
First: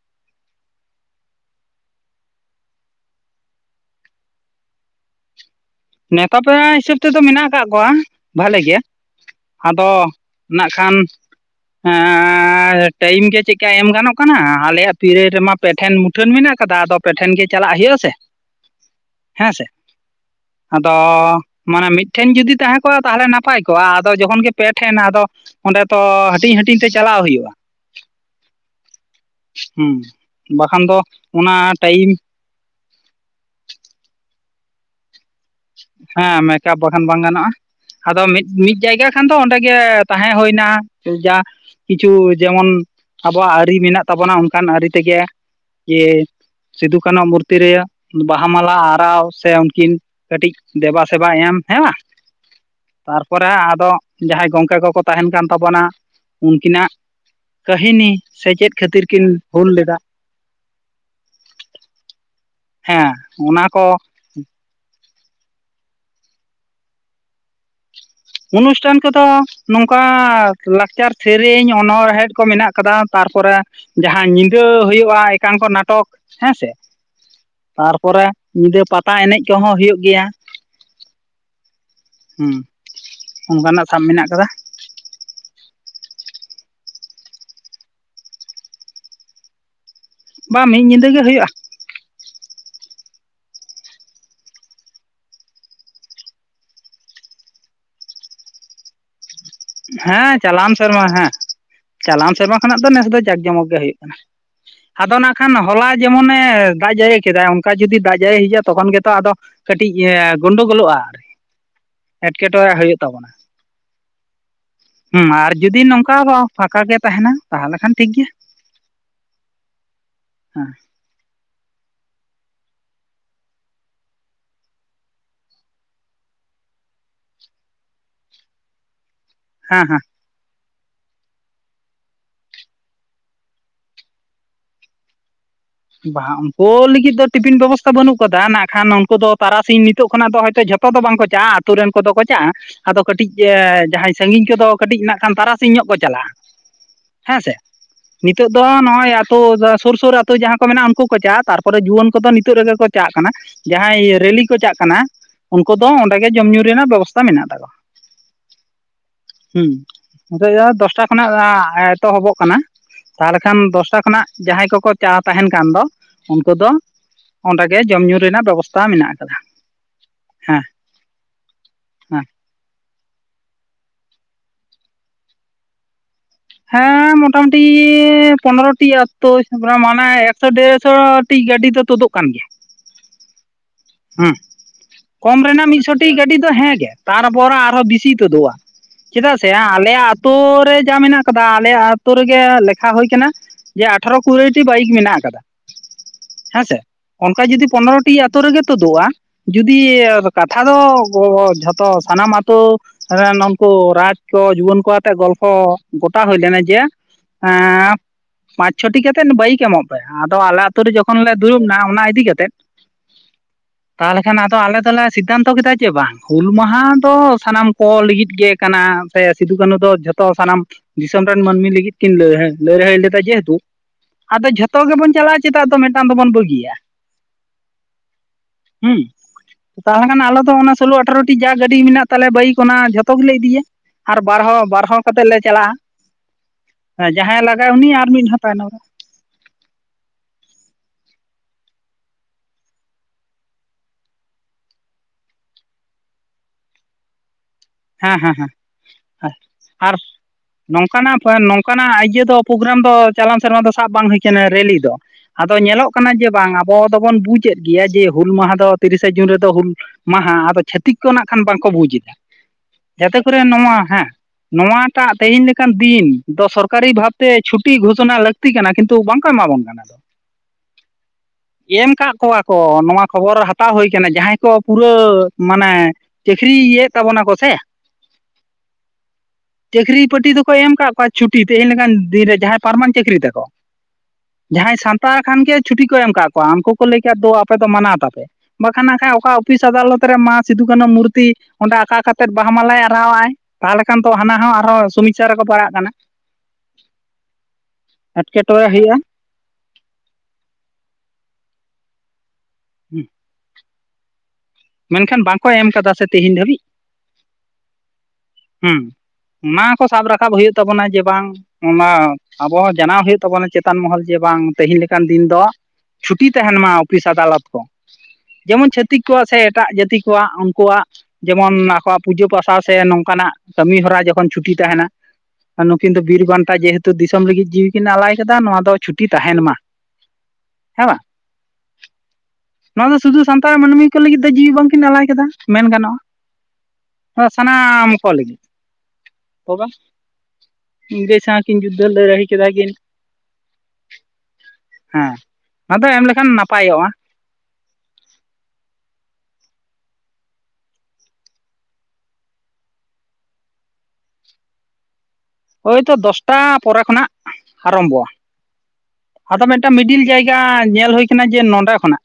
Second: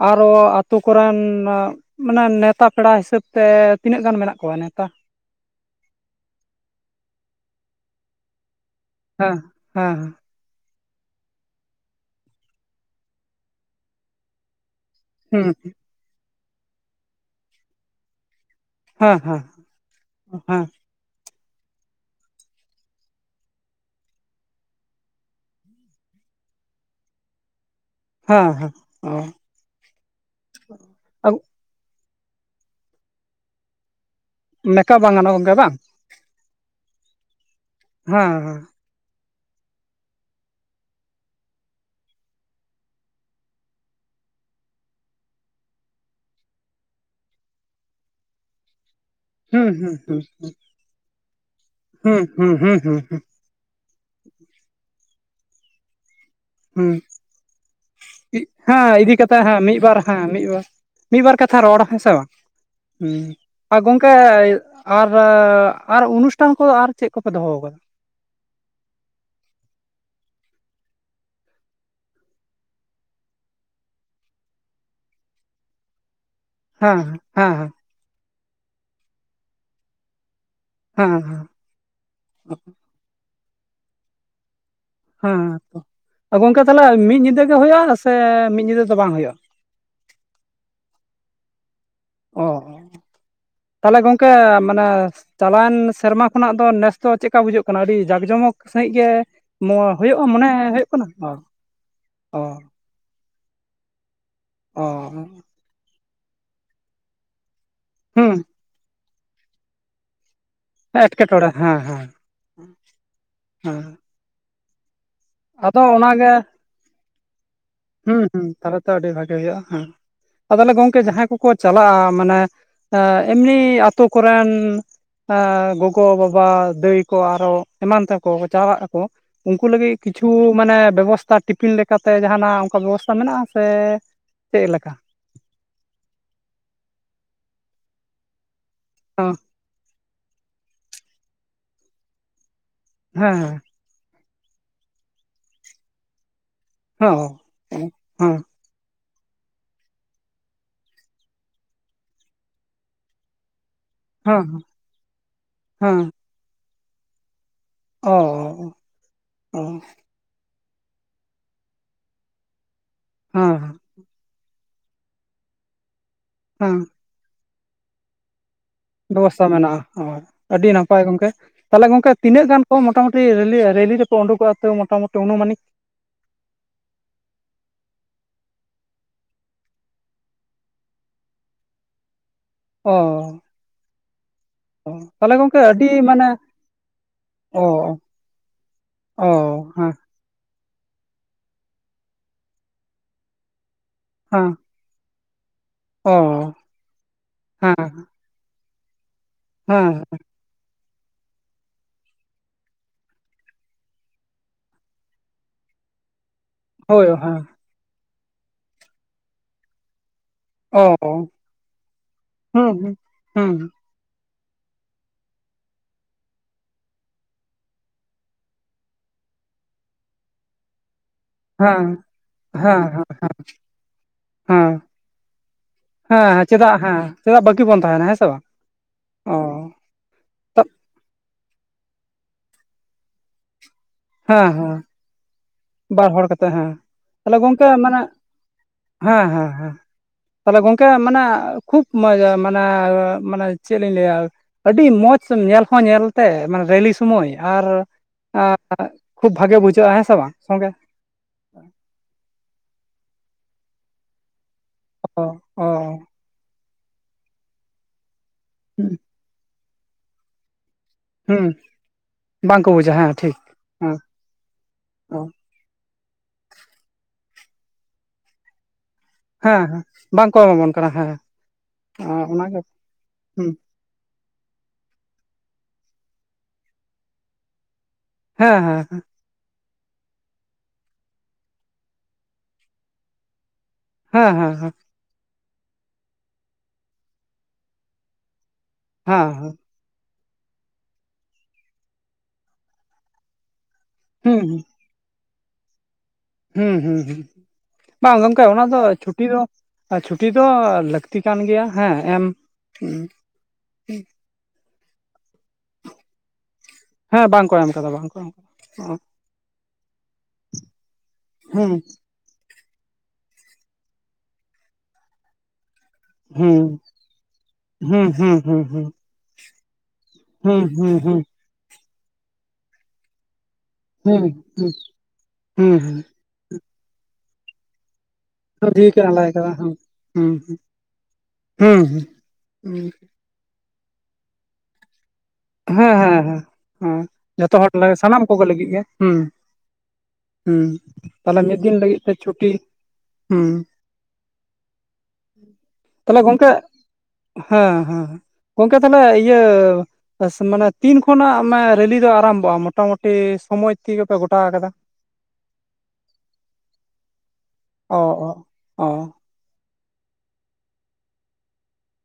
ᱟᱨᱚ ᱟᱛᱩ ᱠᱚᱨᱮᱱ ᱱᱟᱜᱼᱼ ᱢᱟᱱᱮ ᱱᱮᱶᱛᱟ ᱯᱮᱲᱟ ᱦᱤᱥᱟᱹᱵᱽᱛᱮ ᱛᱤᱱᱟᱹᱜ ᱜᱟᱱ ᱢᱮᱱᱟᱜ ᱠᱚᱣᱟ ᱱᱮᱶᱛᱟ? ᱱᱮᱣᱛᱟ ᱯᱮᱲᱟ ᱦᱤᱥᱟᱹᱵᱽ ᱛᱮᱫᱚ ᱢᱮᱱᱟᱜ ᱠᱟᱜ ᱠᱚᱣᱟ ᱵᱷᱟᱞᱮ ᱜᱮ ᱦᱮᱸ ᱟᱫᱚᱼᱼ ᱦᱮᱸ ᱱᱟᱜ ᱠᱷᱟᱱ ᱮᱸᱻᱭ‌ ᱴᱟᱹᱭᱤᱢ ᱜᱮ ᱪᱮᱜ ᱠᱟ ᱮᱢ ᱜᱟᱱᱚᱜ ᱠᱟᱱᱟ ᱟᱞᱮᱭᱟᱜᱼᱼ ᱯᱤᱨᱟᱹᱭ ᱦᱮᱸ ᱨᱮᱢᱟ ᱯᱮ ᱴᱷᱮᱱ ᱢᱩᱴᱷᱟᱹᱱ ᱢᱮᱱᱟᱜ ᱠᱟᱫᱟ ᱟᱫᱚ ᱯᱮ ᱴᱷᱮᱱ ᱜᱮ ᱪᱟᱞᱟᱜ ᱦᱩᱭᱩᱜ-ᱟ ᱥᱮ᱾ ᱦᱚ ᱦᱚ ᱦᱮᱸ ᱥᱮ ᱚ ᱦᱮᱸ᱾ ᱟᱫᱚ ᱢᱟᱱᱮ ᱢᱤᱫ ᱴᱷᱮᱱ ᱡᱩᱫᱤ ᱛᱟᱦᱮᱸ ᱠᱚᱜ-ᱟ ᱛᱟᱦᱚᱞᱮ ᱱᱟᱯᱟᱭ ᱠᱚᱜ-ᱟ ᱟᱫᱚ ᱡᱚᱠᱷᱚᱱ ᱜᱮ ᱯᱮ ᱴᱷᱮᱱ ᱟᱫᱚᱼᱼ ᱚᱸᱰᱮ ᱛᱚ ᱦᱟᱹᱴᱤᱧ ᱦᱟᱹᱴᱤᱧ ᱛᱮ ᱪᱟᱞᱟᱣ ᱦᱩᱭᱩᱜ-ᱟ᱾ ᱦᱚᱸ ᱦᱚ ᱚ᱾ ᱦᱩᱸ ᱵᱟᱠᱷᱟᱱ ᱫᱚ ᱚᱱᱟ ᱴᱟᱹᱭᱤᱢᱼᱼᱼ ᱢᱮᱠᱟᱯ ᱵᱟᱝ ᱜᱟᱱᱚᱜ-ᱟ ᱜᱚᱝᱠᱮ ᱵᱟᱝ᱾ ᱦᱮᱸ ᱢᱮᱠᱟᱯ ᱵᱟᱠᱷᱟᱱ ᱵᱟᱝ ᱜᱟᱱᱚᱜ-ᱟ ᱟᱫᱚ ᱦᱮᱸ ᱢᱤᱫ ᱦᱮᱸ ᱢᱤᱫ ᱡᱟᱭᱜᱟᱼᱼ ᱠᱷᱟᱱ ᱫᱚ ᱚᱸᱰᱮ ᱜᱮ ᱛᱟᱦᱮᱸ ᱦᱩᱭ ᱱᱟ ᱡᱟᱼᱼ ᱠᱤᱪᱷᱩ ᱡᱮᱢᱚᱱ ᱟᱵᱚᱣᱟᱜ ᱟᱹᱨᱤ ᱢᱮᱱᱟᱜ ᱛᱟᱵᱚᱱᱟ ᱚᱱᱠᱟᱱ ᱟᱨᱤ ᱛᱮᱜᱮ᱾ ᱤᱭᱮ ᱥᱤᱫᱩ ᱠᱟᱹᱱᱩ ᱢᱩᱨᱛᱤ ᱨᱮᱭᱟᱜ ᱵᱟᱦᱟ ᱢᱟᱞᱟ ᱟᱨᱟᱣ ᱥᱮ ᱦᱩᱸ ᱩᱱᱠᱤᱱᱼᱼ ᱦᱩᱸ ᱫᱮᱵᱟ ᱥᱮᱵᱟ ᱮᱢ ᱦᱮᱸᱟ ᱦᱩᱸ ᱦᱩᱸ ᱦᱩᱸ ᱦᱩᱸ ᱦᱩᱸ ᱛᱟᱨᱼᱼ ᱯᱚᱨᱮ ᱦᱟᱸᱜ ᱟᱫᱚ ᱡᱟᱦᱟᱸᱭ ᱜᱚᱝᱠᱮ ᱠᱚᱠᱚ ᱛᱟᱦᱮᱱ ᱠᱟᱱ ᱛᱟᱵᱚᱱᱟ᱾ ᱦᱩᱸ ᱩᱱᱠᱤᱱᱟᱜ ᱠᱟᱹᱦᱤᱱᱤ ᱥᱮ ᱪᱮᱫ ᱦᱮᱸ ᱠᱷᱟᱹᱛᱤᱨ ᱤᱫᱤ ᱠᱤᱱ ᱠᱟᱛᱮ ᱦᱮᱸ ᱦᱩᱞ ᱢᱤᱫ ᱞᱮᱫᱟ᱾ ᱵᱟᱨ ᱦᱮᱸ ᱢᱤᱜ ᱵᱟᱨ ᱢᱤᱜ ᱵᱟᱨ ᱠᱟᱛᱷᱟ ᱨᱚᱲ ᱦᱮᱸ ᱥᱮ ᱵᱟᱝ ᱦᱮᱸ ᱦᱩᱸ ᱚᱱᱟ ᱟᱨ ᱠᱚ ᱜᱚᱝᱠᱮᱼᱼ ᱟᱨᱮ ᱟᱨ ᱚᱱᱩᱥᱴᱷᱟᱱ ᱠᱚ ᱟᱨ ᱪᱮᱜ ᱠᱚᱯᱮ ᱫᱚᱦᱚ ᱠᱟᱫᱟ? ᱚᱱᱩᱥᱴᱷᱟᱱ ᱠᱚᱫᱚ ᱱᱚᱝᱠᱟ ᱞᱟᱠᱪᱟᱨ ᱥᱮᱨᱮᱧ ᱚᱱᱚᱲᱦᱮᱸᱫᱽ ᱠᱚ ᱢᱮᱱᱟᱜ ᱠᱟᱫᱟ᱾ ᱛᱟᱨᱯᱚᱨᱮ ᱡᱟᱦᱟᱸ ᱧᱤᱫᱟᱹ ᱦᱩᱭᱩᱜ-ᱟ ᱮᱠᱟᱝᱠᱚ ᱱᱟᱴᱚᱠ᱾ ᱦᱮᱸ ᱥᱮ ᱛᱟᱨᱯᱚᱨᱮ ᱧᱤᱫᱟᱹ ᱯᱟᱛᱟ ᱮᱱᱮᱡ ᱠᱚᱦᱚᱸ ᱦᱩᱭᱩᱜ ᱜᱮᱭᱟ᱾ ᱚ ᱦᱚᱸ ᱦᱩᱸ ᱚᱱᱠᱟᱱᱟᱜ ᱥᱟᱵ ᱢᱮᱱᱟᱜ ᱠᱟᱫᱟ᱾ ᱦᱮᱸ ᱛᱚ ᱜᱚᱝᱠᱮ ᱛᱟᱦᱚᱞᱮ ᱢᱤᱫ ᱧᱤᱫᱟᱹ ᱜᱮ ᱦᱩᱭᱩᱜ-ᱟ ᱥᱮ ᱢᱤᱫ ᱧᱤᱫᱟᱹ ᱫᱚ ᱵᱟᱝ ᱦᱩᱭᱩᱜ-ᱟ? ᱵᱟᱝ ᱢᱤᱫ ᱧᱤᱫᱟᱹ ᱜᱮ ᱦᱩᱭᱩᱜ-ᱟ᱾ ᱚ ᱛᱟᱦᱚᱞᱮ ᱜᱚᱝᱠᱮ ᱢᱟᱱᱮ ᱪᱟᱞᱟᱣᱮᱱ ᱥᱮᱨᱢᱟ ᱠᱷᱚᱱᱟᱜ ᱫᱚ ᱱᱮᱥ ᱫᱚ ᱪᱮᱫᱠᱟ ᱵᱩᱡᱷᱟᱹᱜ ᱠᱟᱱᱟ ᱟᱹᱰᱤ ᱡᱟᱠ ᱡᱚᱢᱚᱠ ᱥᱟᱺᱦᱤᱡ ᱜᱮ ᱦᱩᱭᱩᱜᱼᱟ ᱦᱮᱸ ᱢᱚᱱᱮ ᱪᱟᱞᱟᱣᱮᱱ ᱦᱩᱭᱩᱜ ᱥᱮᱨᱢᱟ ᱠᱟᱱᱟ ᱦᱮᱸ ᱚ ᱪᱟᱞᱟᱣᱮᱱ ᱚ ᱥᱮᱨᱢᱟ ᱠᱷᱚᱱᱟᱜ ᱫᱚ ᱱᱮᱥ ᱫᱚ ᱡᱟᱠ ᱡᱚᱢᱚᱠ ᱜᱮ ᱦᱩᱭᱩᱜ ᱠᱟᱱᱟ ᱚ ᱟᱫᱚ ᱚᱱᱟ ᱠᱷᱟᱱ ᱦᱚᱞᱟ ᱡᱮᱢᱚᱱᱮ ᱫᱟᱜ ᱡᱟᱹᱲᱤ ᱠᱮᱫᱟ ᱚᱠᱟ ᱡᱩᱫᱤ ᱫᱟᱜ ᱡᱟᱭ ᱦᱩᱸ ᱦᱤᱡᱩᱜᱼᱟ ᱛᱚᱠᱷᱚᱱ ᱜᱮᱛᱚ ᱟᱫᱚ ᱠᱟᱹᱴᱤᱡ ᱮᱸᱭᱮ ᱜᱳᱱᱴᱳ ᱜᱳᱞᱳᱜᱼᱟ ᱟᱨᱠᱤ ᱮᱴᱠᱮᱴᱚᱬᱮ ᱦᱮᱸ ᱦᱮᱸ ᱮᱴᱠᱮᱴᱚᱬᱮ ᱦᱩᱭᱩᱜ ᱛᱟᱵᱚᱱᱟ ᱦᱮᱸ ᱦᱩᱸ ᱟᱨ ᱡᱩᱫᱤ ᱟᱫᱚ ᱱᱚᱝᱠᱟ ᱚᱱᱟᱜᱮ ᱯᱷᱟᱸᱠᱟ ᱜᱮ ᱛᱟᱦᱮᱱᱟ ᱛᱟᱦᱚᱞᱮ ᱠᱷᱟᱱ ᱴᱷᱤᱠ ᱦᱩᱸ ᱜᱮᱭᱟ ᱦᱩᱸ ᱛᱟᱦᱞᱮ ᱛᱚ ᱟᱹᱰᱤ ᱵᱷᱟᱜᱤ ᱦᱩᱭᱩᱜ-ᱟ ᱦᱮᱸ, ᱟ ᱦᱮᱸ ᱛᱟᱦᱞᱮ ᱜᱚᱝᱠᱮ ᱡᱟᱦᱟᱸᱭ ᱠᱚ ᱠᱚ ᱪᱟᱞᱟᱜ-ᱟ ᱢᱟᱱᱮ ᱮᱢᱱᱤ ᱟᱹᱛᱳ ᱠᱚᱨᱮᱱ ᱮᱸ, ᱜᱚᱜᱚ, ᱵᱟᱵᱟ, ᱫᱟᱹᱭ ᱠᱚ ᱟᱨᱚ ᱮᱢᱟᱱ ᱛᱮᱠᱚ ᱠᱚ ᱪᱟᱞᱟᱜ-ᱟ ᱠᱚ ᱩᱱᱠᱩ ᱦᱮᱸ ᱞᱟᱹᱜᱤᱫ ᱠᱤᱪᱷᱩ ᱢᱟᱱᱮ ᱵᱮᱵᱚᱥᱛᱷᱟ ᱴᱤᱯᱤᱱ ᱞᱮᱠᱟᱛᱮ ᱡᱟᱸᱦᱟᱱᱟᱜ ᱠᱚ ᱵᱮᱵᱚᱥᱛᱟ ᱢᱮᱱᱟᱜ-ᱟ ᱥᱮ ᱪᱮᱫ ᱞᱮᱠᱟ? ᱵᱟᱦᱟ, ᱩᱱᱠᱩ ᱞᱟᱹᱜᱤᱫ ᱫᱚ ᱴᱤᱯᱷᱤᱱ ᱵᱮᱵᱚᱥᱛᱷᱟ ᱵᱟᱹᱱᱩᱜ ᱠᱟᱫᱟ, ᱱᱟᱜ ᱠᱷᱟᱱ ᱩᱱᱠᱩ ᱦᱮᱸ ᱫᱚ ᱛᱟᱨᱟᱥᱤᱧ ᱱᱤᱛᱳᱜ ᱠᱷᱚᱱᱟᱜ ᱫᱚ ᱦᱚᱭᱛᱳ ᱡᱷᱚᱛᱚ ᱫᱚ ᱵᱟᱝᱠᱚ ᱪᱟᱜ-ᱟ, ᱟᱹᱛᱳ ᱨᱮᱱ ᱠᱚᱫᱚ ᱠᱚ ᱪᱟᱜᱼᱟ᱾ ᱟᱫᱚ ᱠᱟᱹᱴᱤᱡ ᱮ ᱦᱮᱸ ᱡᱟᱦᱟᱸᱭ ᱥᱟᱺᱜᱤᱧ ᱠᱚᱫᱚ ᱠᱟᱹᱴᱤᱡ ᱱᱟᱜ ᱠᱷᱟᱱ ᱛᱟᱨᱟᱥᱤᱧ ᱧᱚᱜ ᱠᱚ ᱪᱟᱞᱟᱜ-ᱟ ᱦᱮᱸ ᱥᱮ ᱦᱮᱸ ᱱᱤᱛᱳᱜ ᱫᱚ ᱱᱚᱜ-ᱚᱭ ᱟᱹᱛᱩ ᱫᱚ ᱥᱩᱨ ᱥᱩᱨ ᱟᱹᱛᱩ ᱡᱟᱦᱟᱸ ᱠᱚ ᱢᱮᱱᱟᱜ-ᱟ ᱩᱱᱠᱩ ᱠᱚ ᱪᱟᱜ-ᱟ, ᱛᱟᱨᱯᱚᱨᱮ ᱡᱩᱣᱟᱹᱱ ᱠᱚᱫᱚ ᱱᱤᱛᱳᱜ ᱨᱮᱜᱮ ᱠᱚ ᱪᱟᱜ ᱠᱟᱱᱟ᱾ ᱡᱟᱦᱟᱸᱭ ᱨᱮᱞᱤ ᱠᱚ ᱦᱮᱸ ᱪᱟᱜ ᱠᱟᱱᱟ ᱩᱱᱠᱩ ᱫᱚ ᱦᱮᱸ ᱚᱸᱰᱮ ᱜᱮ ᱡᱚᱢ ᱧᱩ ᱨᱮᱱᱟᱜ ᱵᱮᱵᱚᱥᱛᱟ ᱢᱮᱱᱟᱜ ᱛᱟᱠᱚᱣᱟ᱾ ᱚ, ᱚ, ᱦᱩᱸ ᱚ᱾ ᱱᱤᱛᱚᱜ ᱫᱚ ᱫᱚᱥᱴᱟ ᱠᱷᱚᱱᱟᱜ ᱮᱛᱚᱦᱚᱵᱚᱜ ᱠᱟᱱᱟ ᱛᱟᱦᱚᱞᱮ ᱠᱷᱟᱱ ᱦᱮᱸ ᱫᱚᱥᱴᱟ ᱠᱷᱚᱱᱟᱜ ᱡᱟᱦᱟᱸᱭ ᱠᱚᱠᱚ ᱪᱟ ᱛᱟᱦᱮᱱ ᱠᱟᱱ ᱫᱚ ᱩᱱᱠᱩ ᱫᱚ ᱦᱮᱸ ᱚᱸᱰᱮ ᱜᱮ ᱡᱚᱢ ᱧᱩ ᱨᱮᱱᱟᱜ ᱵᱮᱵᱚᱥ ᱵᱮᱵᱚᱥᱛᱟ ᱢᱮᱱᱟᱜ-ᱟ, ᱦᱳᱭ᱾ ᱟᱹᱰᱤ ᱱᱟᱯᱟᱭ ᱜᱚᱝᱠᱮ᱾ ᱛᱟᱦᱞᱮ ᱜᱚᱝᱠᱮ ᱦᱮᱸ ᱛᱤᱱᱟᱹᱜ ᱜᱟᱱ ᱠᱷᱚᱱ ᱢᱚᱴᱟᱢᱩᱴᱤ ᱨᱮᱹᱞᱤ ᱨᱮᱹᱞᱤ ᱨᱮᱯᱮ ᱩᱰᱩᱠᱚᱜ-ᱟ ᱛᱟᱹᱣ ᱢᱚᱴᱟᱢᱩᱴᱤ ᱚᱱᱩᱢᱟᱱᱤᱠ? ᱦᱮᱸ ᱢᱚᱴᱟᱢᱩᱴᱤᱻ ᱯᱚᱱᱨᱚᱴᱤ ᱟᱛᱳ ᱦᱤᱥᱟᱹᱵᱽ ᱨᱮ ᱢᱟᱱᱮ ᱮᱠᱥᱚ, ᱰᱮᱲᱥᱚ ᱴᱤ ᱜᱟᱹᱰᱤ ᱫᱚ ᱛᱩᱫᱚᱜ ᱠᱟᱱ ᱜᱮᱭᱟ᱾ ᱚ ᱦᱩᱸᱜ, ᱚ ᱛᱟᱦᱚᱞᱮ ᱠᱚᱢ ᱜᱚᱝᱠᱮ ᱨᱮᱱᱟᱜ ᱟᱹᱰᱤ ᱢᱤᱫᱥᱚᱴᱤ ᱢᱟᱱᱮ ᱜᱟᱹᱰᱤ ᱫᱚ ᱦᱮᱸᱜᱮ ᱛᱟᱨᱯᱚᱨ ᱟᱨᱦᱚᱸ ᱚ ᱵᱮᱥᱤ ᱛᱩᱫᱩᱜ-ᱟ᱾ ᱚ ᱪᱮᱫᱟᱜ ᱥᱮ ᱦᱮᱸ ᱟᱞᱮᱭᱟᱜ ᱟᱹᱛᱩ ᱨᱮ ᱡᱟ ᱢᱮᱱᱟᱜ ᱠᱟᱫᱟ ᱟᱞᱮᱭᱟᱜ ᱟᱹᱛᱩᱳ ᱨᱮᱜᱮ ᱞᱮᱠᱷᱟ ᱦᱩᱭ ᱠᱟᱱᱟ᱾ ᱡᱮ ᱟᱴᱷᱟᱨᱚ ᱠᱩᱲᱤ ᱦᱮᱸ ᱴᱤ ᱵᱟᱭᱤᱠ ᱢᱮᱱᱟᱜ ᱟᱠᱟᱫᱟ ᱚ ᱦᱮᱸᱥᱮ᱾ ᱚᱱᱠᱟ ᱡᱩᱫᱤ ᱦᱮᱸ ᱯᱚᱱᱨᱚ ᱴᱤ ᱟᱹᱛᱳ ᱨᱮᱜᱮ ᱛᱩᱫᱩᱜ-ᱟ ᱦᱮᱸ ᱡᱩᱫᱤ ᱠᱟᱛᱷᱟ ᱫᱚ ᱜᱚᱜᱚ ᱡᱷᱚᱛᱚ ᱥᱟᱱᱟᱢ ᱟᱛᱳ ᱮᱸ, ᱱᱩᱝᱠᱩ ᱨᱟᱡᱽ ᱠᱚ, ᱡᱩᱣᱟᱹᱱ ᱠᱚ ᱟᱛᱮᱫ ᱜᱚᱞᱯᱷᱚ ᱜᱚᱴᱟ ᱦᱩᱭ ᱞᱮᱱᱟ᱾ ᱡᱮ ᱦᱳᱭ ᱦᱮᱸ ᱮᱸᱻ ᱯᱟᱸᱪ ᱪᱷᱚᱴᱤ ᱠᱟᱛᱮᱫ ᱵᱟᱭᱤᱠ ᱮᱢᱚᱜ ᱯᱮ᱾ ᱟᱫᱚ ᱟᱞᱮ ᱟᱛᱩ ᱚ ᱨᱮ ᱡᱚᱠᱷᱚᱱ ᱞᱮ ᱫᱩᱲᱩᱵ ᱮᱱᱟ ᱚᱱᱟ ᱤᱫᱤ ᱠᱟᱛᱮᱫ᱾ ᱦᱩᱸ ᱦᱩᱸ ᱦᱩᱸ᱾ ᱛᱟᱦᱞᱮ ᱠᱷᱟᱱ ᱟᱫᱚ ᱟᱞᱮ ᱫᱚᱞᱮ ᱥᱤᱫᱽᱫᱷᱟᱱᱛᱚ ᱠᱮᱫᱟ ᱡᱮ ᱵᱟᱝ ᱦᱩᱞ ᱢᱟᱦᱟ ᱫᱚ ᱥᱟᱱᱟᱢ ᱠᱚ ᱞᱟᱹᱜᱤᱫ ᱜᱮ᱾ ᱠᱟᱱᱟ ᱥᱮ ᱥᱤᱫᱩ ᱠᱟᱹᱱᱩ ᱫᱚ ᱡᱷᱚᱛᱚ ᱥᱟᱱᱟᱢ ᱫᱤᱥᱚᱢ ᱨᱮᱱ ᱢᱟᱹᱱᱢᱤ ᱦᱮᱸ ᱞᱟᱹᱜᱤᱫ ᱠᱤᱱ ᱞᱟᱹᱲᱦᱟ., ᱦᱮᱸ ᱞᱟᱹᱲᱦᱟ. ᱭ ᱦᱮᱸ ᱞᱮᱫᱟ ᱡᱮᱦᱮᱛᱩ᱾ ᱟᱫᱚ ᱡᱷᱚᱛᱚ ᱦᱮᱸ ᱜᱮᱵᱚᱱ ᱪᱟᱞᱟᱜ-ᱟ᱾ ᱪᱮᱫᱟᱜ ᱫᱚ ᱢᱤᱫᱴᱟᱝ ᱫᱚᱵᱚᱱ ᱦᱮᱸ ᱵᱟᱹᱜᱤᱭᱜ-ᱟ? ᱪᱮᱫᱟᱜ ᱦᱮᱸ ᱪᱮᱫᱟᱜ ᱵᱟᱹᱠᱤ ᱵᱚᱱ ᱛᱟᱸᱦᱮᱱᱟ ᱦᱮᱸ ᱥᱮ ᱵᱟᱝ? ᱦᱩᱸ᱾ ᱚ ᱛᱟᱦᱞᱮ ᱠᱷᱟᱱ ᱟᱞᱮ ᱫᱚ ᱚᱱᱟ ᱥᱳᱞᱳ ᱟᱴᱷᱟᱨᱚᱴᱤ ᱡᱟ ᱜᱟᱹᱰᱤ ᱢᱮᱱᱟᱜ ᱛᱟᱞᱮ ᱵᱟᱹᱭᱤᱠ ᱚᱱᱟ ᱡᱷᱚᱛᱚ ᱜᱮᱞᱮ ᱤᱫᱤᱭᱟ᱾ ᱟᱨ ᱵᱟᱨ ᱦᱮᱸ ᱦᱚᱲ ᱦᱮᱸ ᱵᱟᱨ ᱦᱚᱲ ᱠᱟᱛᱮ ᱞᱮ ᱵᱟᱨ ᱦᱚᱲ ᱠᱟᱛᱮ ᱦᱮᱸ ᱪᱟᱞᱟᱜᱼᱟ᱾ ᱛᱟᱦᱚᱞᱮ ᱡᱟᱦᱟᱸᱭ ᱜᱚᱝᱠᱮ ᱞᱟᱜᱟᱭᱟ ᱩᱱᱤ ᱢᱟᱱᱮ ᱟᱨ ᱢᱤᱫ ᱦᱚᱲ ᱛᱟᱭᱱᱚᱢ ᱨᱮ᱾ ᱦᱮᱸ ᱦᱮᱸ ᱦᱮᱸ᱾ ᱛᱟᱦᱞᱮ ᱜᱚᱝᱠᱮ ᱢᱟᱱᱮ ᱠᱷᱩᱵ ᱢᱚᱡᱟ ᱢᱟᱱᱮ ᱢᱟᱱᱮ ᱪᱮᱫ ᱞᱤᱧ ᱞᱟᱹᱭᱟ᱾ ᱟᱹᱰᱤ ᱢᱚᱸᱡᱽ ᱧᱮᱞ ᱦᱚᱸ ᱧᱮᱞᱛᱮ ᱢᱟᱱᱮ ᱨᱮᱞᱤ ᱥᱚᱢᱚᱭ ᱟᱨ ᱦᱮᱸ ᱦᱮᱸ ᱦᱮᱸ᱾ ᱠᱷᱩᱵ ᱵᱷᱟᱜᱮ ᱵᱩᱡᱷᱟᱹᱜ-ᱟ ᱟᱨ ᱦᱮᱸ ᱥᱮ ᱵᱟᱝ? ᱥᱚᱸᱜᱮ ᱱᱚᱝᱠᱟᱱᱟᱜ ᱯᱚ ᱱᱚᱝᱠᱟᱱᱟᱜ ᱤᱭᱟᱹ ᱫᱚ ᱯᱨᱳᱜᱨᱟᱢ ᱫᱚ ᱪᱟᱞᱟᱣᱮᱱ ᱥᱮᱨᱢᱟ ᱫᱚ ᱥᱟᱵ ᱵᱟᱝ ᱦᱩᱭ ᱠᱟᱱᱟ ᱨᱮᱞᱤ᱾ ᱚ [unintelligible] ᱟᱫᱚ ᱧᱮᱞᱚᱜ ᱚ ᱠᱟᱱᱟ ᱡᱮ ᱵᱟᱝ ᱟᱵᱚ ᱫᱚᱵᱚᱱ ᱵᱩᱡᱮᱫ ᱜᱮᱭᱟ ᱡᱮ ᱦᱩᱞ ᱢᱟᱦᱟ ᱫᱚ ᱦᱩᱸ ᱛᱤᱨᱤᱥᱮ ᱡᱩᱱ ᱨᱮᱫᱚ ᱦᱩᱞ ᱢᱟᱦᱟ ᱟᱫᱚ ᱪᱷᱟᱹᱛᱤᱠ ᱠᱚ ᱱᱟᱜ ᱠᱷᱟᱱ ᱦᱩᱸ ᱵᱟᱝᱠᱚ ᱵᱩᱡᱮᱫᱟ᱾ ᱵᱟᱝᱠᱚ ᱵᱩᱡᱟ᱾ ᱦᱮᱸ ᱡᱟᱛᱮ ᱴᱷᱤᱠ ᱠᱚᱨᱮ ᱱᱚᱣᱟ ᱦᱮᱸ ᱱᱚᱣᱟᱴᱟᱜ ᱛᱟᱭᱤᱢᱮ ᱠᱟᱱ ᱫᱤᱱ ᱫᱚ ᱥᱚᱨᱠᱟᱨᱤ ᱵᱷᱟᱵᱽᱛᱮ ᱪᱷᱩᱴᱤ ᱜᱷᱳᱥᱚᱱᱟ ᱞᱟᱹᱠᱛᱤ ᱠᱟᱱᱟ᱾ ᱠᱤᱱ ᱦᱮᱸ ᱦᱮᱸ, ᱵᱟᱝ ᱠᱚ ᱮᱢᱟᱵᱚᱱ ᱠᱟᱱᱟ ᱦᱮᱸ᱾ ᱮᱢ ᱠᱟᱜ ᱠᱚᱣᱟ ᱚᱱᱟᱜᱮ ᱠᱚ᱾ ᱱᱚᱣᱟ ᱠᱷᱚᱵᱚᱨ ᱦᱮᱸ ᱦᱟᱛᱟᱣ ᱦᱩᱭ ᱠᱟᱱᱟ᱾ ᱡᱟᱦᱟᱸᱭ ᱠᱚ ᱯᱩᱨᱟᱹ ᱢᱟᱱᱮ ᱪᱟᱹᱠᱨᱤ ᱤᱭᱟᱹᱭᱮᱜ ᱛᱟᱵᱚᱱᱟᱠᱚ ᱥᱮ ᱦᱳᱭ ᱦᱳᱭ ᱦᱳᱭ᱾ ᱪᱟᱹᱠᱨᱤ ᱯᱟᱹᱴᱤ ᱫᱚᱠᱚ ᱮᱢ ᱠᱟᱜ ᱠᱚᱣᱟ ᱪᱷᱩᱴᱤ, ᱛᱮᱦᱮᱱ ᱞᱮᱠᱟᱱ ᱫᱤᱱ ᱨᱮ ᱡᱟᱦᱟᱸᱭ ᱯᱟᱨᱢᱟᱱ ᱪᱟᱹᱠᱨᱤ ᱛᱟᱠᱚ, ᱦᱮᱸ ᱦᱮᱸ ᱡᱟᱦᱟᱸᱭ ᱥᱟᱱᱛᱟᱲ ᱠᱷᱟᱱ ᱜᱮ ᱪᱷᱩᱴᱤ ᱠᱚ ᱮᱢ ᱠᱟᱜ‌ ᱠᱚᱣᱟ, ᱩᱱᱠᱩ ᱠᱚ ᱞᱟᱹᱭ ᱠᱮᱜ-ᱟ ᱫᱩ ᱟᱯᱮ ᱫᱚ ᱢᱟᱱᱟᱣ ᱛᱟᱯᱮ, ᱵᱟᱠᱷᱟᱱ ᱱᱟᱠᱷᱟᱭ ᱦᱮᱸ ᱚᱠᱟ ᱦᱮᱸ ᱚᱯᱷᱤᱥ ᱟᱫᱟᱞᱚᱛ ᱨᱮ ᱢᱟ ᱥᱤᱫᱩ ᱠᱟᱹᱱᱦᱩ ᱢᱩᱨᱛᱤ ᱚᱸᱰᱮ ᱟᱠᱟ ᱠᱟᱛᱮᱫ ᱵᱟᱦᱟ ᱢᱟᱞᱟᱭ ᱟᱨᱟᱣᱟᱜᱼᱟᱭ, ᱛᱟᱦᱚᱞᱮ ᱠᱷᱟᱱ ᱛᱚ ᱦᱟᱱᱟ ᱦᱩᱸ ᱦᱚᱸ ᱟᱨᱦᱚᱸ ᱥᱚᱢᱤᱥᱪᱟᱨ ᱨᱮᱠᱚ ᱯᱟᱲᱟᱜ ᱠᱟᱱᱟ ᱦᱩᱸ ᱦᱩᱸ ᱵᱟᱝ ᱜᱚᱝᱠᱮ ᱚᱱᱟ ᱮᱴᱠᱮᱴᱚᱬᱮ ᱫᱚ ᱦᱩᱭᱩᱜᱼᱟ ᱪᱷᱩᱴᱤ ᱫᱚ ᱟᱨ ᱪᱷᱩᱴᱤ ᱫᱚ ᱞᱟᱹᱠᱛᱤ ᱠᱟᱱ ᱜᱮᱭᱟ ᱦᱮᱸ ᱮᱢ ᱦᱩᱸ ᱢᱮᱱᱠᱷᱟᱱ ᱵᱟᱝᱠᱚ ᱮᱢ ᱠᱟᱫᱟ ᱥᱮ ᱛᱮᱦᱮᱧ ᱫᱷᱟᱹᱵᱤᱡ, ᱦᱮᱸ ᱵᱟᱝ ᱠᱚ ᱮᱢ ᱠᱟᱫᱟ ᱵᱟᱝ ᱠᱚ ᱮᱢ ᱦᱩᱸ ᱠᱟᱫᱟ ᱚᱱᱟ ᱠᱚ ᱥᱟᱵ ᱨᱟᱠᱟᱵ ᱦᱩᱭᱩᱜ ᱛᱟᱵᱚᱱᱟ ᱡᱮ ᱵᱟᱝ ᱦᱩᱸ ᱚᱱᱟ ᱟᱵᱚ ᱦᱚᱸ ᱡᱟᱱᱟᱣ ᱦᱩᱭᱩᱜ ᱛᱟᱵᱚᱱᱟ ᱪᱮᱛᱟᱱ ᱢᱚᱦᱚᱞ ᱡᱮ ᱵᱟᱝ ᱛᱮᱦᱮᱧ ᱞᱮᱠᱟᱱ ᱫᱤᱱ ᱫᱚ ᱪᱷᱩᱴᱤ ᱛᱟᱦᱮᱱ ᱦᱩᱸ ᱢᱟ ᱚᱯᱷᱤᱥ, ᱟᱫᱟᱞᱚᱛ, ᱠᱚ ᱦᱩᱸ ᱦᱩᱸ ᱦᱩᱸ ᱡᱮᱢᱚᱱ ᱦᱩᱸ ᱪᱷᱟᱹᱛᱤᱠ ᱩᱱ ᱠᱚᱣᱟᱜ ᱥᱮ ᱮᱴᱟᱜ ᱡᱟᱹᱛᱤ ᱠᱚᱣᱟᱜ ᱦᱩᱸ ᱩᱱᱠᱩᱣᱟᱜ ᱦᱩᱸ ᱦᱩᱸ ᱡᱮᱢᱚᱱ ᱟᱠᱚᱣᱟᱜ ᱯᱩᱡᱟᱹ ᱯᱟᱥᱟ ᱥᱮ ᱱᱚᱝᱠᱟᱱᱟᱜ ᱠᱟᱹᱢᱤ ᱦᱚᱨᱟ ᱦᱩᱸ ᱦᱩᱸ ᱡᱚᱠᱷᱚᱱ ᱪᱷᱩᱴᱤ ᱦᱩᱸ ᱛᱟᱦᱮᱱᱟ ᱦᱩᱸ ᱱᱩᱠᱤᱱ ᱫᱚ ᱦᱩᱸ ᱵᱤᱨ ᱵᱟᱱᱴᱟ ᱡᱮᱦᱮᱛᱩ ᱫᱤᱥᱚᱢ ᱞᱟᱹᱜᱤᱫ ᱡᱤᱣᱤ ᱠᱤᱱ ᱟᱞᱟᱭ ᱠᱮᱫᱟ ᱱᱚᱣᱟ ᱫᱚ ᱴᱷᱤᱠᱮ ᱪᱷᱩᱴᱤ ᱟᱞᱟᱭ ᱛᱟᱦᱮᱱ ᱠᱟᱫᱟ ᱢᱟ ᱦᱮᱸ ᱵᱟᱝ ᱦᱩᱸᱼᱩᱜᱼᱦᱩ ᱱᱚᱣᱟ ᱫᱚ ᱾ ᱥᱩᱫᱷᱩ ᱥᱟᱱᱛᱟᱲ ᱢᱟᱹᱱᱢᱤ ᱠᱚ ᱞᱟᱹᱜᱤᱫ ᱫᱚ ᱡᱤᱣᱤ ᱵᱟᱝᱠᱤᱱ ᱟᱞᱟᱭ ᱠᱟᱫᱟ, ᱢᱮᱱ ᱦᱮᱸ ᱜᱟᱱᱚᱜᱼᱟ, ᱦᱮᱸ ᱦᱮᱸ ᱦᱮᱸ ᱱᱚᱣᱟ ᱡᱚᱛᱚ ᱦᱚᱲ ᱥᱟᱱᱟᱢ ᱠᱚ ᱞᱟᱹᱜᱤᱫ ᱠᱚᱜᱮ ᱜᱮ ᱦᱩᱸ ᱚᱜᱟ ᱦᱩᱸ ᱤᱝᱨᱮᱡᱽ ᱥᱟᱶ ᱛᱟᱦᱚᱞᱮ ᱠᱤᱱ ᱢᱤᱫ ᱫᱤᱱ ᱡᱩᱫᱽᱫᱷᱚ ᱞᱟᱹᱜᱤᱫ ᱛᱮ ᱞᱟᱹᱲᱦᱟᱹᱭ ᱪᱷᱩᱴᱤ ᱠᱮᱫᱟ ᱠᱤᱱ ᱦᱩᱸ ᱦᱮᱸ ᱟᱫᱚ ᱮᱢ ᱛᱟᱦᱚᱞᱮ ᱞᱮᱠᱷᱟᱱ ᱜᱚᱝᱠᱮ ᱱᱟᱯᱟᱭᱚᱜᱼᱟ᱾ ᱦᱮᱸ ᱦᱮᱸ ᱜᱚᱝᱠᱮ ᱛᱟᱦᱞᱮ ᱤᱭᱟᱹ ᱮᱥ ᱢᱟᱱᱮ ᱛᱤᱱ ᱠᱷᱚᱱᱟᱜ ᱚᱱᱮ ᱨᱮᱞᱤ ᱫᱚ ᱟᱨᱟᱢᱵᱷᱚᱜᱼᱟ? ᱢᱚᱴᱟᱢᱩᱴᱤ ᱥᱚᱢᱚᱭ ᱛᱤᱨᱮ ᱯᱮ ᱜᱚᱴᱟ ᱟᱠᱟᱫᱟ? ᱳᱭᱛᱚ ᱫᱚᱥᱴᱟ ᱯᱚᱨᱮ ᱠᱷᱚᱱᱟᱜ᱾ ᱚᱻ ᱟᱨᱟᱢᱵᱷᱚᱜᱼᱟ ᱚᱻ ᱾ ᱟᱫᱚ ᱢᱤᱫᱴᱟᱝ ᱢᱤᱰᱤᱞ ᱡᱟᱭᱟ ᱧᱮᱞ ᱦᱩᱭ ᱟᱠᱟᱱᱟ ᱡᱮ, ᱱᱚᱰᱮ ᱠᱷᱚᱱᱟᱜ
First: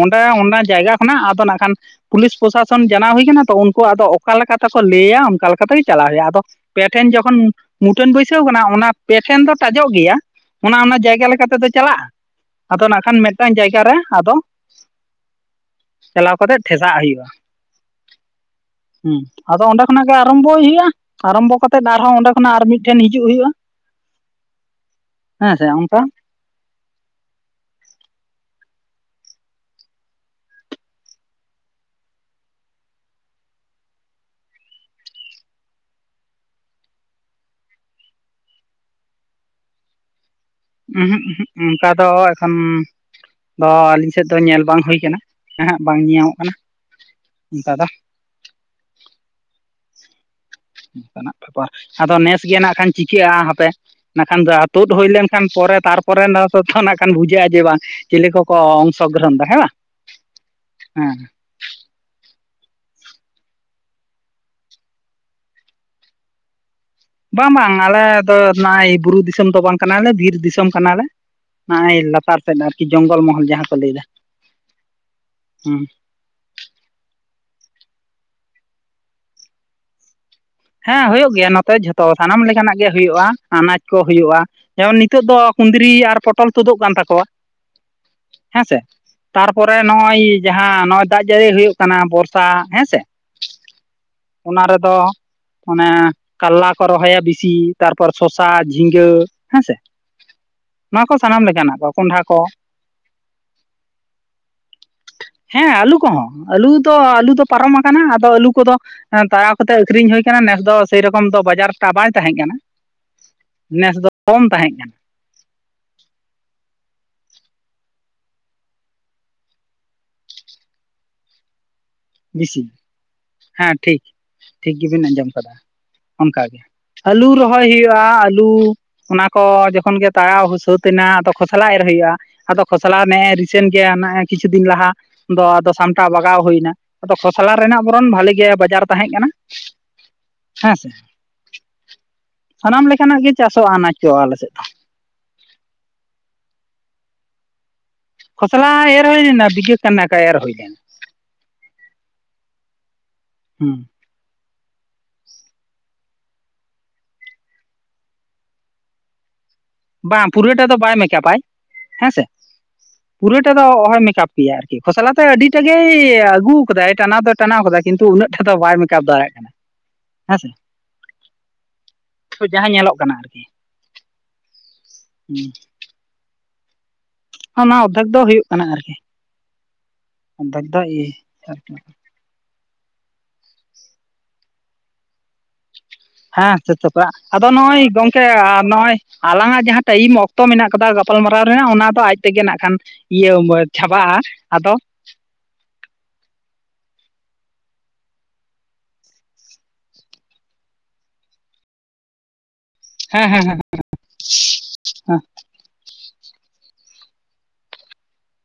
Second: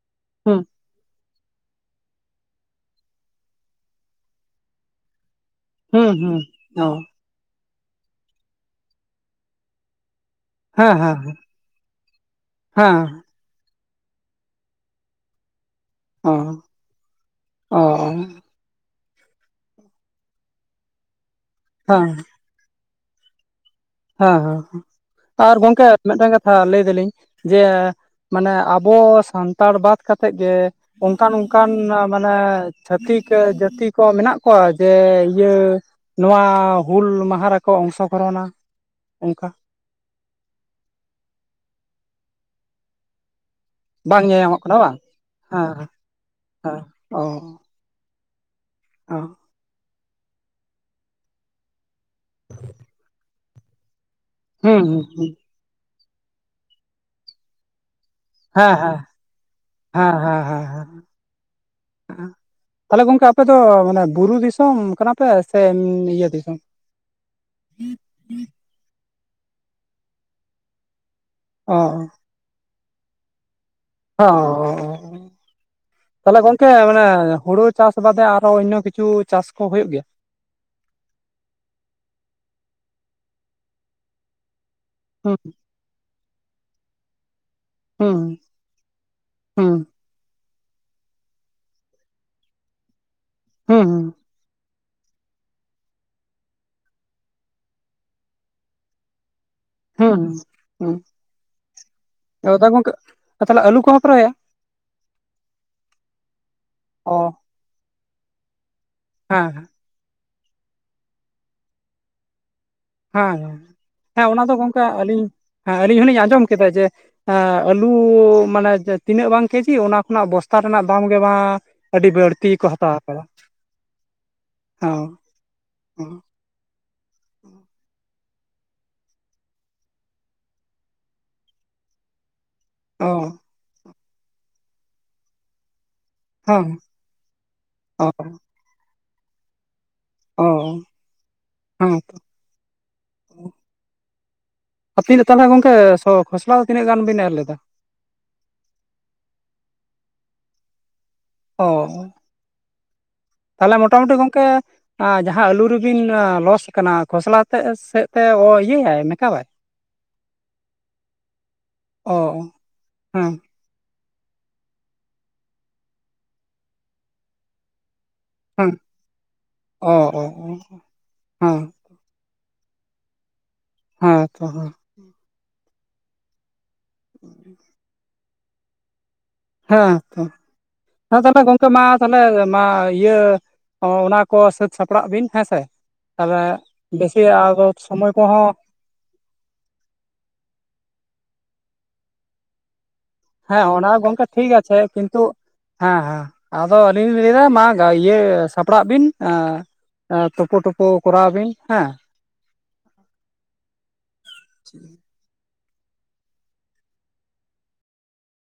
ᱚᱸᱰᱮ ᱚᱱᱟ ᱦᱩᱸ ᱡᱟᱭᱜᱟ ᱠᱷᱚᱱᱟᱜ ᱟᱫᱚ ᱱᱟᱜ ᱠᱷᱟᱱ ᱯᱩᱞᱤᱥ ᱯᱨᱚᱥᱟᱥᱚᱱ ᱡᱟᱱᱟᱣ ᱦᱩᱭ ᱟᱠᱟᱱᱟ ᱛᱚ, ᱩᱱᱠᱩ ᱟᱫᱚ ᱚᱠᱟ ᱞᱮᱠᱚ ᱛᱮᱠᱚ ᱞᱟᱹᱭᱟ᱾ ᱚᱱᱠᱟ ᱞᱮᱠᱟ ᱠᱟᱛᱮ ᱜᱮ ᱪᱟᱞᱟᱣ ᱦᱩᱸ ᱦᱩᱭᱩᱜᱼᱟ ᱟᱫᱚ ᱦᱩᱸ ᱯᱮ ᱚ ᱴᱷᱮᱱ ᱡᱚᱠᱷᱚᱱ ᱢᱩᱴᱷᱟᱹᱱ ᱵᱟᱹᱭᱥᱟᱹᱣ ᱠᱟᱱᱟ ᱚᱱᱟ ᱯᱮ ᱴᱷᱮᱱ ᱫᱚ ᱴᱟᱡᱚᱜ ᱜᱮᱭᱟ, ᱚᱱᱟ ᱦᱮᱸ ᱚᱱᱟ ᱦᱮᱸ ᱡᱟᱭᱜᱟ ᱞᱮᱠᱟ ᱛᱮᱫᱚ ᱪᱟᱞᱟᱜᱼᱟ, ᱟᱫᱚ ᱱᱟᱜ ᱦᱮᱸ ᱠᱷᱟᱱ ᱢᱤᱫᱴᱟᱝ ᱡᱟᱭᱜᱟ ᱨᱮ ᱟᱫᱚ ᱚ ᱪᱟᱞᱟᱣ ᱠᱟᱛᱮᱜ ᱴᱷᱮᱥᱟᱜ ᱦᱩᱭᱩᱜᱼᱟ᱾ ᱚ ᱦᱩᱸ ᱟᱫᱚ ᱚᱸᱰᱮ ᱠᱷᱚᱱᱟᱜ ᱜᱮ ᱟᱨᱟᱢᱵᱷᱚᱭ ᱦᱩᱭᱩᱜᱼᱟ᱾ ᱟᱨᱟᱢᱵᱷᱚ ᱠᱟᱛᱮ ᱦᱮᱸ ᱟᱨᱦᱚᱸ ᱚᱸᱰᱮ ᱠᱷᱚᱱᱟᱜ ᱟᱨ ᱢᱤᱫᱴᱷᱮᱱ ᱦᱤᱡᱩᱜ ᱦᱩᱭᱩᱜᱼᱟ᱾ ᱦᱟᱸ ᱦᱟᱸ, ᱦᱮᱸ ᱟᱨ ᱥᱮ ᱜᱚᱝᱠᱮ ᱚᱱᱠᱟ ᱢᱤᱫᱴᱟᱝ ᱠᱟᱛᱷᱟ ᱞᱟᱹᱭ ᱫᱟᱞᱤᱧ ᱡᱮ ᱢᱟᱱᱮ ᱟᱵᱚ ᱥᱟᱱᱛᱟᱲ ᱵᱟᱫ ᱠᱟᱛᱮᱜᱽ ᱜᱮ, ᱚᱝᱠᱟᱱ ᱚᱝᱠᱟᱱ ᱢᱟᱱᱮ ᱪᱷᱟᱹᱛᱤᱠ ᱡᱟᱹᱛᱤ ᱠᱚ ᱢᱮᱱᱟᱜ ᱠᱚᱣᱟ? ᱡᱮ ᱤᱭᱟᱹ ᱱᱚᱣᱟ ᱦᱩᱞ ᱢᱟᱦᱟ ᱨᱮᱠᱚ ᱚᱝᱥᱚᱜᱨᱚᱦᱚᱱᱟ, ᱚᱝᱠᱟ ᱾ ᱩᱸᱦᱩᱜ ᱩᱸᱦᱩᱜ ᱚᱱᱠᱟ ᱫᱚ ᱮᱠᱷᱚᱱ ᱟᱫᱚ ᱟᱹᱞᱤᱧ ᱥᱮᱫ ᱫᱚ ᱧᱮᱞ ᱵᱟᱝ ᱦᱩᱭ ᱠᱟᱱᱟ ᱮᱸ ᱦᱮᱸᱜ ᱦᱮᱸ ᱵᱟᱝ ᱧᱮᱭᱟᱢᱚᱜ ᱠᱟᱱᱟ ᱦᱮᱸ ᱫᱟᱫᱟ, ᱚᱻ ᱾ ᱚᱝᱠᱟᱱᱟᱜ ᱵᱮᱯᱟᱨ ᱟᱫᱚ ᱱᱮᱥ ᱜᱮ ᱱᱟᱜ ᱠᱷᱟᱱ ᱪᱤᱠᱟᱹᱜᱼᱟ ᱦᱟᱯᱮ ᱱᱟᱜ ᱠᱷᱟᱱ ᱫᱚ ᱦᱩᱸ ᱛᱩᱫ ᱦᱩᱸ ᱦᱩᱭ ᱦᱩᱸ ᱞᱮᱱᱠᱷᱟᱱ ᱯᱚᱨᱮ ᱛᱟᱨᱯᱚᱨᱮ ᱱᱟᱜ ᱠᱷᱟᱱ ᱵᱩᱡᱷᱟᱹᱜᱼᱟ, ᱡᱮ ᱵᱟᱝ ᱪᱤᱞᱤ ᱠᱚᱠᱚ ᱦᱮᱸ ᱦᱮᱸ ᱚᱝᱥᱚ ᱜᱨᱚᱦᱚᱱ ᱫᱟ ᱦᱮᱸ ᱵᱟᱝ ᱦᱮᱸ ᱦᱮᱸ ᱦᱮᱸ [inaudible] ᱛᱟᱦᱚᱞᱮ ᱜᱚᱝᱠᱮ ᱟᱯᱮ ᱫᱚ ᱢᱟᱱᱮ ᱵᱩᱨᱩ ᱫᱤᱥᱚᱢ ᱠᱟᱱᱟ ᱯᱮ ᱥᱮ ᱮᱢ ᱤᱭᱟᱹ ᱫᱤᱥᱚᱢ? ᱵᱟᱝ ᱵᱟᱝ ᱟᱞᱮ ᱫᱚ ᱱᱚᱜᱼᱚᱭ ᱵᱩᱨᱩ ᱫᱤᱥᱚᱢ ᱫᱚ ᱵᱟᱝ ᱠᱟᱱᱟᱞᱮ ᱵᱤᱨ ᱫᱤᱥᱚᱢ ᱠᱟᱱᱟᱞᱮ᱾ ᱚ ᱦᱟᱸᱜᱼᱟᱭ ᱞᱟᱛᱟᱨ ᱥᱮᱫ ᱟᱨᱠᱤ ᱡᱚᱝᱜᱚᱞ ᱢᱚᱦᱚᱞ ᱡᱟᱦᱟᱸ ᱠᱚ ᱞᱟᱹᱭ ᱮᱫᱟ᱾ ᱦᱚᱸᱻᱚᱻᱚᱻ᱾ ᱛᱟᱦᱚᱞᱮ ᱜᱚᱝᱠᱮ ᱢᱟᱱᱮ ᱦᱩᱲᱩ ᱪᱟᱥ ᱵᱟᱫᱮ ᱟᱨᱦᱚ ᱚᱱᱱᱚ ᱠᱤᱪᱷᱩ ᱪᱟᱥ ᱠᱚ ᱦᱩᱭᱩᱜ ᱜᱮᱭᱟ? ᱦᱮᱸ ᱦᱩᱭᱩᱜ ᱜᱮᱭᱟ, ᱱᱚᱛᱮ ᱡᱷᱚᱛᱚ ᱥᱟᱱᱟᱢ ᱞᱮᱠᱟᱱᱟᱜ ᱜᱮ ᱦᱩᱭᱩᱜᱼᱟ, ᱟᱱᱟᱡ ᱠᱚ ᱦᱩᱭᱩᱜᱼᱟ᱾ ᱡᱮᱢᱚᱱ ᱱᱤᱛᱚᱜ ᱦᱩᱸ ᱫᱚ ᱠᱩᱸᱫᱽᱨᱤ ᱟᱨ ᱯᱚᱴᱚᱞ ᱛᱩᱫᱩᱜ ᱠᱟᱱ ᱛᱟᱠᱚᱣᱟ᱾ ᱦᱩᱸ ᱦᱮᱸ ᱥᱮ, ᱛᱟᱨᱯᱚᱨᱮ ᱦᱩᱸ ᱱᱚᱜᱼᱚᱭ ᱡᱟᱦᱟᱸ ᱱᱚᱜᱼᱚᱭ ᱫᱟᱜ ᱡᱟᱹᱲᱤ ᱦᱩᱭᱩᱜ ᱠᱟᱱᱟ ᱵᱚᱨᱥᱟ᱾ ᱦᱮᱸ ᱥᱮ? ᱦᱩᱸ ᱦᱩᱸ᱾ ᱚᱱᱟ ᱨᱮ ᱫᱚ ᱢᱟᱱᱮ ᱠᱟᱞᱞᱟ ᱠᱚ ᱨᱚᱦᱚᱭᱟ ᱵᱮᱥᱤ ᱛᱟᱨᱯᱚᱨ ᱥᱚᱥᱟ, ᱡᱷᱤᱸᱜᱟᱹ ᱦᱮᱸ ᱥᱮᱼᱼ ᱦᱩᱸ ᱠᱚᱸᱰᱷᱟ ᱠᱚ ᱦᱩᱸᱦᱩᱸ ᱟᱫᱚ ᱜᱚᱢᱠᱮ ᱛᱟᱦᱚᱞᱮ ᱟᱹᱞᱩ ᱠᱚ ᱦᱚᱸ ᱯᱮ ᱨᱚᱦᱚᱭᱟ? [inaudible] ᱦᱮᱸ ᱟᱹᱞᱩ ᱠᱚ ᱦᱚᱸ, ᱟᱹᱞᱩ ᱫᱚ ᱚ ᱟᱹᱞᱩ ᱫᱚᱼᱼ ᱯᱟᱨᱚᱢ ᱟᱠᱟᱱᱟ, ᱟᱫᱚ ᱟᱹᱞᱩ ᱠᱚ ᱫᱚ ᱛᱟᱲᱟᱣ ᱦᱮᱸ ᱦᱮᱸ ᱠᱟᱛᱮᱜ ᱟᱹᱠᱷᱨᱤᱧ ᱦᱩᱭ ᱠᱟᱱᱟ᱾ ᱱᱮᱥ ᱫᱚ ᱥᱮᱭᱨᱚᱠᱚᱢ ᱫᱚ ᱵᱟᱡᱟᱨ ᱴᱟᱜ ᱵᱟᱭ ᱛᱟᱦᱮᱸ ᱠᱟᱱᱟ᱾ ᱦᱮᱸ ᱦᱮᱸ᱾ ᱱᱮᱥ ᱦᱮᱸ, ᱚᱱᱟ ᱠᱚᱢ ᱫᱚ ᱛᱟᱦᱮᱸ ᱜᱚᱝᱠᱮ ᱠᱟᱱᱟ ᱟᱹᱞᱤᱧ ᱦᱮᱸ ᱟᱹᱞᱤᱧ ᱦᱚᱞᱤᱧ ᱟᱸᱡᱚᱢ ᱠᱮᱫᱟ ᱡᱮ ᱮ ᱟᱹᱞᱩ ᱢᱟᱱᱮ ᱛᱤᱱᱟᱹᱜ ᱵᱟᱝ ᱠᱮᱡᱤ ᱚᱱᱟ ᱠᱷᱚᱱᱟᱜ ᱵᱚᱥᱛᱟ ᱨᱮᱱᱟᱜ ᱫᱟᱢ ᱜᱮ ᱢᱟ ᱟᱹᱰᱤ ᱵᱟᱹᱲᱛᱤ ᱵᱤᱥᱤ ᱠᱚ ᱦᱟᱛᱟᱣ ᱟᱠᱟᱫᱟ᱾ ᱦᱮᱸ ᱴᱷᱤᱠ ᱴᱷᱤᱠ ᱚ ᱜᱮᱵᱤᱱ ᱟᱸᱡᱚᱢ ᱠᱟᱫᱟ [inaudible] ᱟᱹᱞᱩ ᱨᱚᱦᱚᱭ ᱦᱩᱭᱩᱜᱼᱟ ᱟᱹᱞᱩ᱾ ᱚᱱᱟ ᱠᱚ ᱡᱚᱠᱷᱚᱱ ᱜᱮ ᱛᱟᱲᱟᱣ ᱥᱟᱹᱛ ᱮᱱᱟ ᱟᱫᱚ ᱠᱷᱚᱥᱞᱟ ᱮᱨ ᱦᱩᱭᱩᱜᱼᱟ᱾ ᱟᱫᱚ ᱠᱷᱚᱥᱞᱟ ᱚ ᱱᱮᱜ-ᱮ ᱨᱤᱼᱼ ᱥᱮᱱ ᱜᱮᱭᱟ ᱱᱟᱭ ᱠᱤᱪᱷᱩ ᱫᱤᱱ ᱞᱟᱦᱟ ᱫᱚ ᱟᱫᱚ ᱥᱟᱢᱴᱟᱣ ᱵᱟᱜᱷᱟᱣ ᱦᱮᱸ ᱦᱩᱭᱱᱟ᱾ ᱟᱫᱚ ᱠᱷᱚᱥᱞᱟ ᱨᱮᱱᱟᱜ ᱚ ᱵᱚᱨᱚᱱ ᱵᱷᱟᱞᱤ ᱜᱮ ᱵᱟᱡᱟᱨ ᱛᱟᱦᱮᱸ ᱠᱟᱱᱟ᱾ ᱦᱮᱸ ᱚ ᱥᱮ, ᱦᱮᱸ ᱥᱟᱱᱟᱢ ᱞᱮᱠᱟᱱᱟᱜ ᱜᱮ ᱪᱟᱥᱚᱜᱼᱟ ᱟᱱᱟᱡ ᱠᱚ ᱟᱞᱮ ᱥᱮᱫ ᱫᱚ᱾ ᱟᱵᱤᱱ ᱫᱚ ᱛᱟᱦᱚᱞᱮ ᱜᱚᱝᱠᱮ ᱥᱚ ᱠᱷᱚᱥᱞᱟ ᱫᱚ ᱛᱤᱱᱟᱹᱜ ᱜᱟᱱ ᱵᱤᱱ ᱮᱨ ᱞᱮᱫᱟ? ᱠᱷᱚᱥᱞᱟ ᱮᱨ ᱦᱩᱭ ᱞᱮᱱᱟ ᱵᱤᱜᱷᱟᱹ ᱠᱟᱱᱟᱠᱟ ᱮᱨ ᱦᱩᱭ ᱞᱮᱱᱟ᱾ ᱚ ᱛᱟᱦᱞᱮ ᱦᱩᱸ ᱢᱚᱴᱟᱢᱩᱴᱤ ᱜᱚᱝᱠᱮᱼᱼ ᱡᱟᱦᱟᱸ ᱟᱹᱞᱩ ᱨᱮᱵᱤᱱ ᱞᱚᱥ ᱟᱠᱟᱱᱟ ᱠᱷᱚᱥᱞᱟ ᱛᱮᱜ ᱥᱮᱜ ᱛᱮ ᱤᱭᱟᱹᱭᱟᱭ ᱢᱮᱠᱟᱯ ᱟᱭ? ᱵᱟᱝ ᱯᱩᱨᱟᱹᱴᱟ ᱫᱚ ᱵᱟᱭ ᱢᱮᱠᱟᱯᱟᱭ ᱦᱮᱸ ᱚ ᱥᱮ, ᱦᱮᱸ ᱯᱩᱨᱟᱹᱴᱟ ᱚᱦᱚᱭ ᱢᱮᱠᱟᱯ ᱜᱮᱭᱟ ᱟᱨᱠᱤ᱾ ᱠᱷᱚᱥᱞᱟ ᱛᱮ ᱟᱹᱰᱤᱴᱮᱜ ᱜᱮᱭ ᱟᱹᱜᱩ ᱟᱠᱟᱫᱟᱭ ᱴᱟᱱᱟᱣ ᱫᱚ ᱴᱟᱱᱟᱣ ᱠᱟᱫᱟ ᱠᱤᱱᱛᱩ ᱩᱱᱟᱹᱜ ᱴᱷᱮᱜ ᱫᱚ ᱦᱮᱸ ᱵᱟᱭ ᱢᱮᱠᱟᱯ ᱫᱟᱲᱮᱜ ᱠᱟᱱᱟ᱾ ᱚ ᱚ ᱦᱮᱸᱥᱮ, ᱦᱮᱸ ᱡᱟᱦᱟᱸ ᱧᱮᱞᱚᱜ ᱠᱟᱱᱟ ᱟᱨᱠᱤ᱾ ᱦᱮᱸ ᱛᱚ ᱦᱮᱸ᱾ [inaudible] ᱚᱱᱟ ᱚᱫᱽᱫᱷᱮᱠ ᱫᱚ ᱦᱩᱭᱩᱜ ᱠᱟᱱᱟ ᱟᱨᱠᱤ᱾ ᱦᱮᱸ ᱛᱚ᱾ ᱚᱨᱫᱷᱮᱠ ᱫᱚ ᱤᱭᱟᱹ ᱦᱮᱸ ᱛᱟᱦᱞᱮ ᱜᱚᱝᱠᱮ ᱟᱨᱠᱤ ᱢᱟ ᱛᱟᱦᱚᱞᱮ ᱢᱟ ᱤᱭᱟᱹ ᱚᱱᱟ ᱠᱚ ᱥᱟᱹᱛᱼᱼ ᱥᱟᱯᱲᱟᱜ ᱵᱤᱱ ᱦᱮᱸᱥᱮ, ᱛᱟᱦᱞᱮ ᱦᱮᱸ ᱥᱟᱹᱛ ᱥᱟᱯᱲᱟᱜ ᱵᱮᱥᱤ ᱟᱨᱚ ᱥᱚᱢᱚᱭ ᱠᱚᱦᱚᱸ ᱟᱞᱟᱝ ᱟᱜ ᱡᱟᱦᱟᱸ ᱴᱟᱭᱤᱢ ᱚᱠᱛᱚ ᱢᱮᱱᱟᱜ ᱠᱟᱫᱟ ᱜᱟᱯᱟᱞᱢᱟᱨᱟᱣ ᱨᱮᱱᱟᱜ ᱚᱱᱟ ᱫᱚ ᱟᱡ ᱛᱮᱜᱮ ᱱᱟᱜ ᱠᱷᱟᱱ ᱤᱭᱟᱹ ᱦᱮᱸ ᱚᱱᱟ ᱪᱷᱟᱵᱟᱜᱼᱟ, ᱜᱚᱝᱠᱮ ᱴᱷᱤᱠ ᱟᱫᱚ ᱟᱪᱷᱮ ᱠᱤᱱᱛᱩ, ᱦᱮᱸ ᱦᱮᱸ, ᱟᱫᱚ ᱟᱹᱞᱤᱧ ᱞᱤᱧ ᱞᱟᱹᱭ [unintelligible] ᱥᱟᱯᱲᱟᱜ ᱵᱤᱱ᱾ ᱛᱩᱯᱩ ᱴᱳᱯᱩ ᱠᱚᱨᱟᱣ ᱵᱤᱱ ᱦᱮᱸ᱾ ᱦᱮᱸ ᱦᱮᱸ ᱮᱦᱸ᱾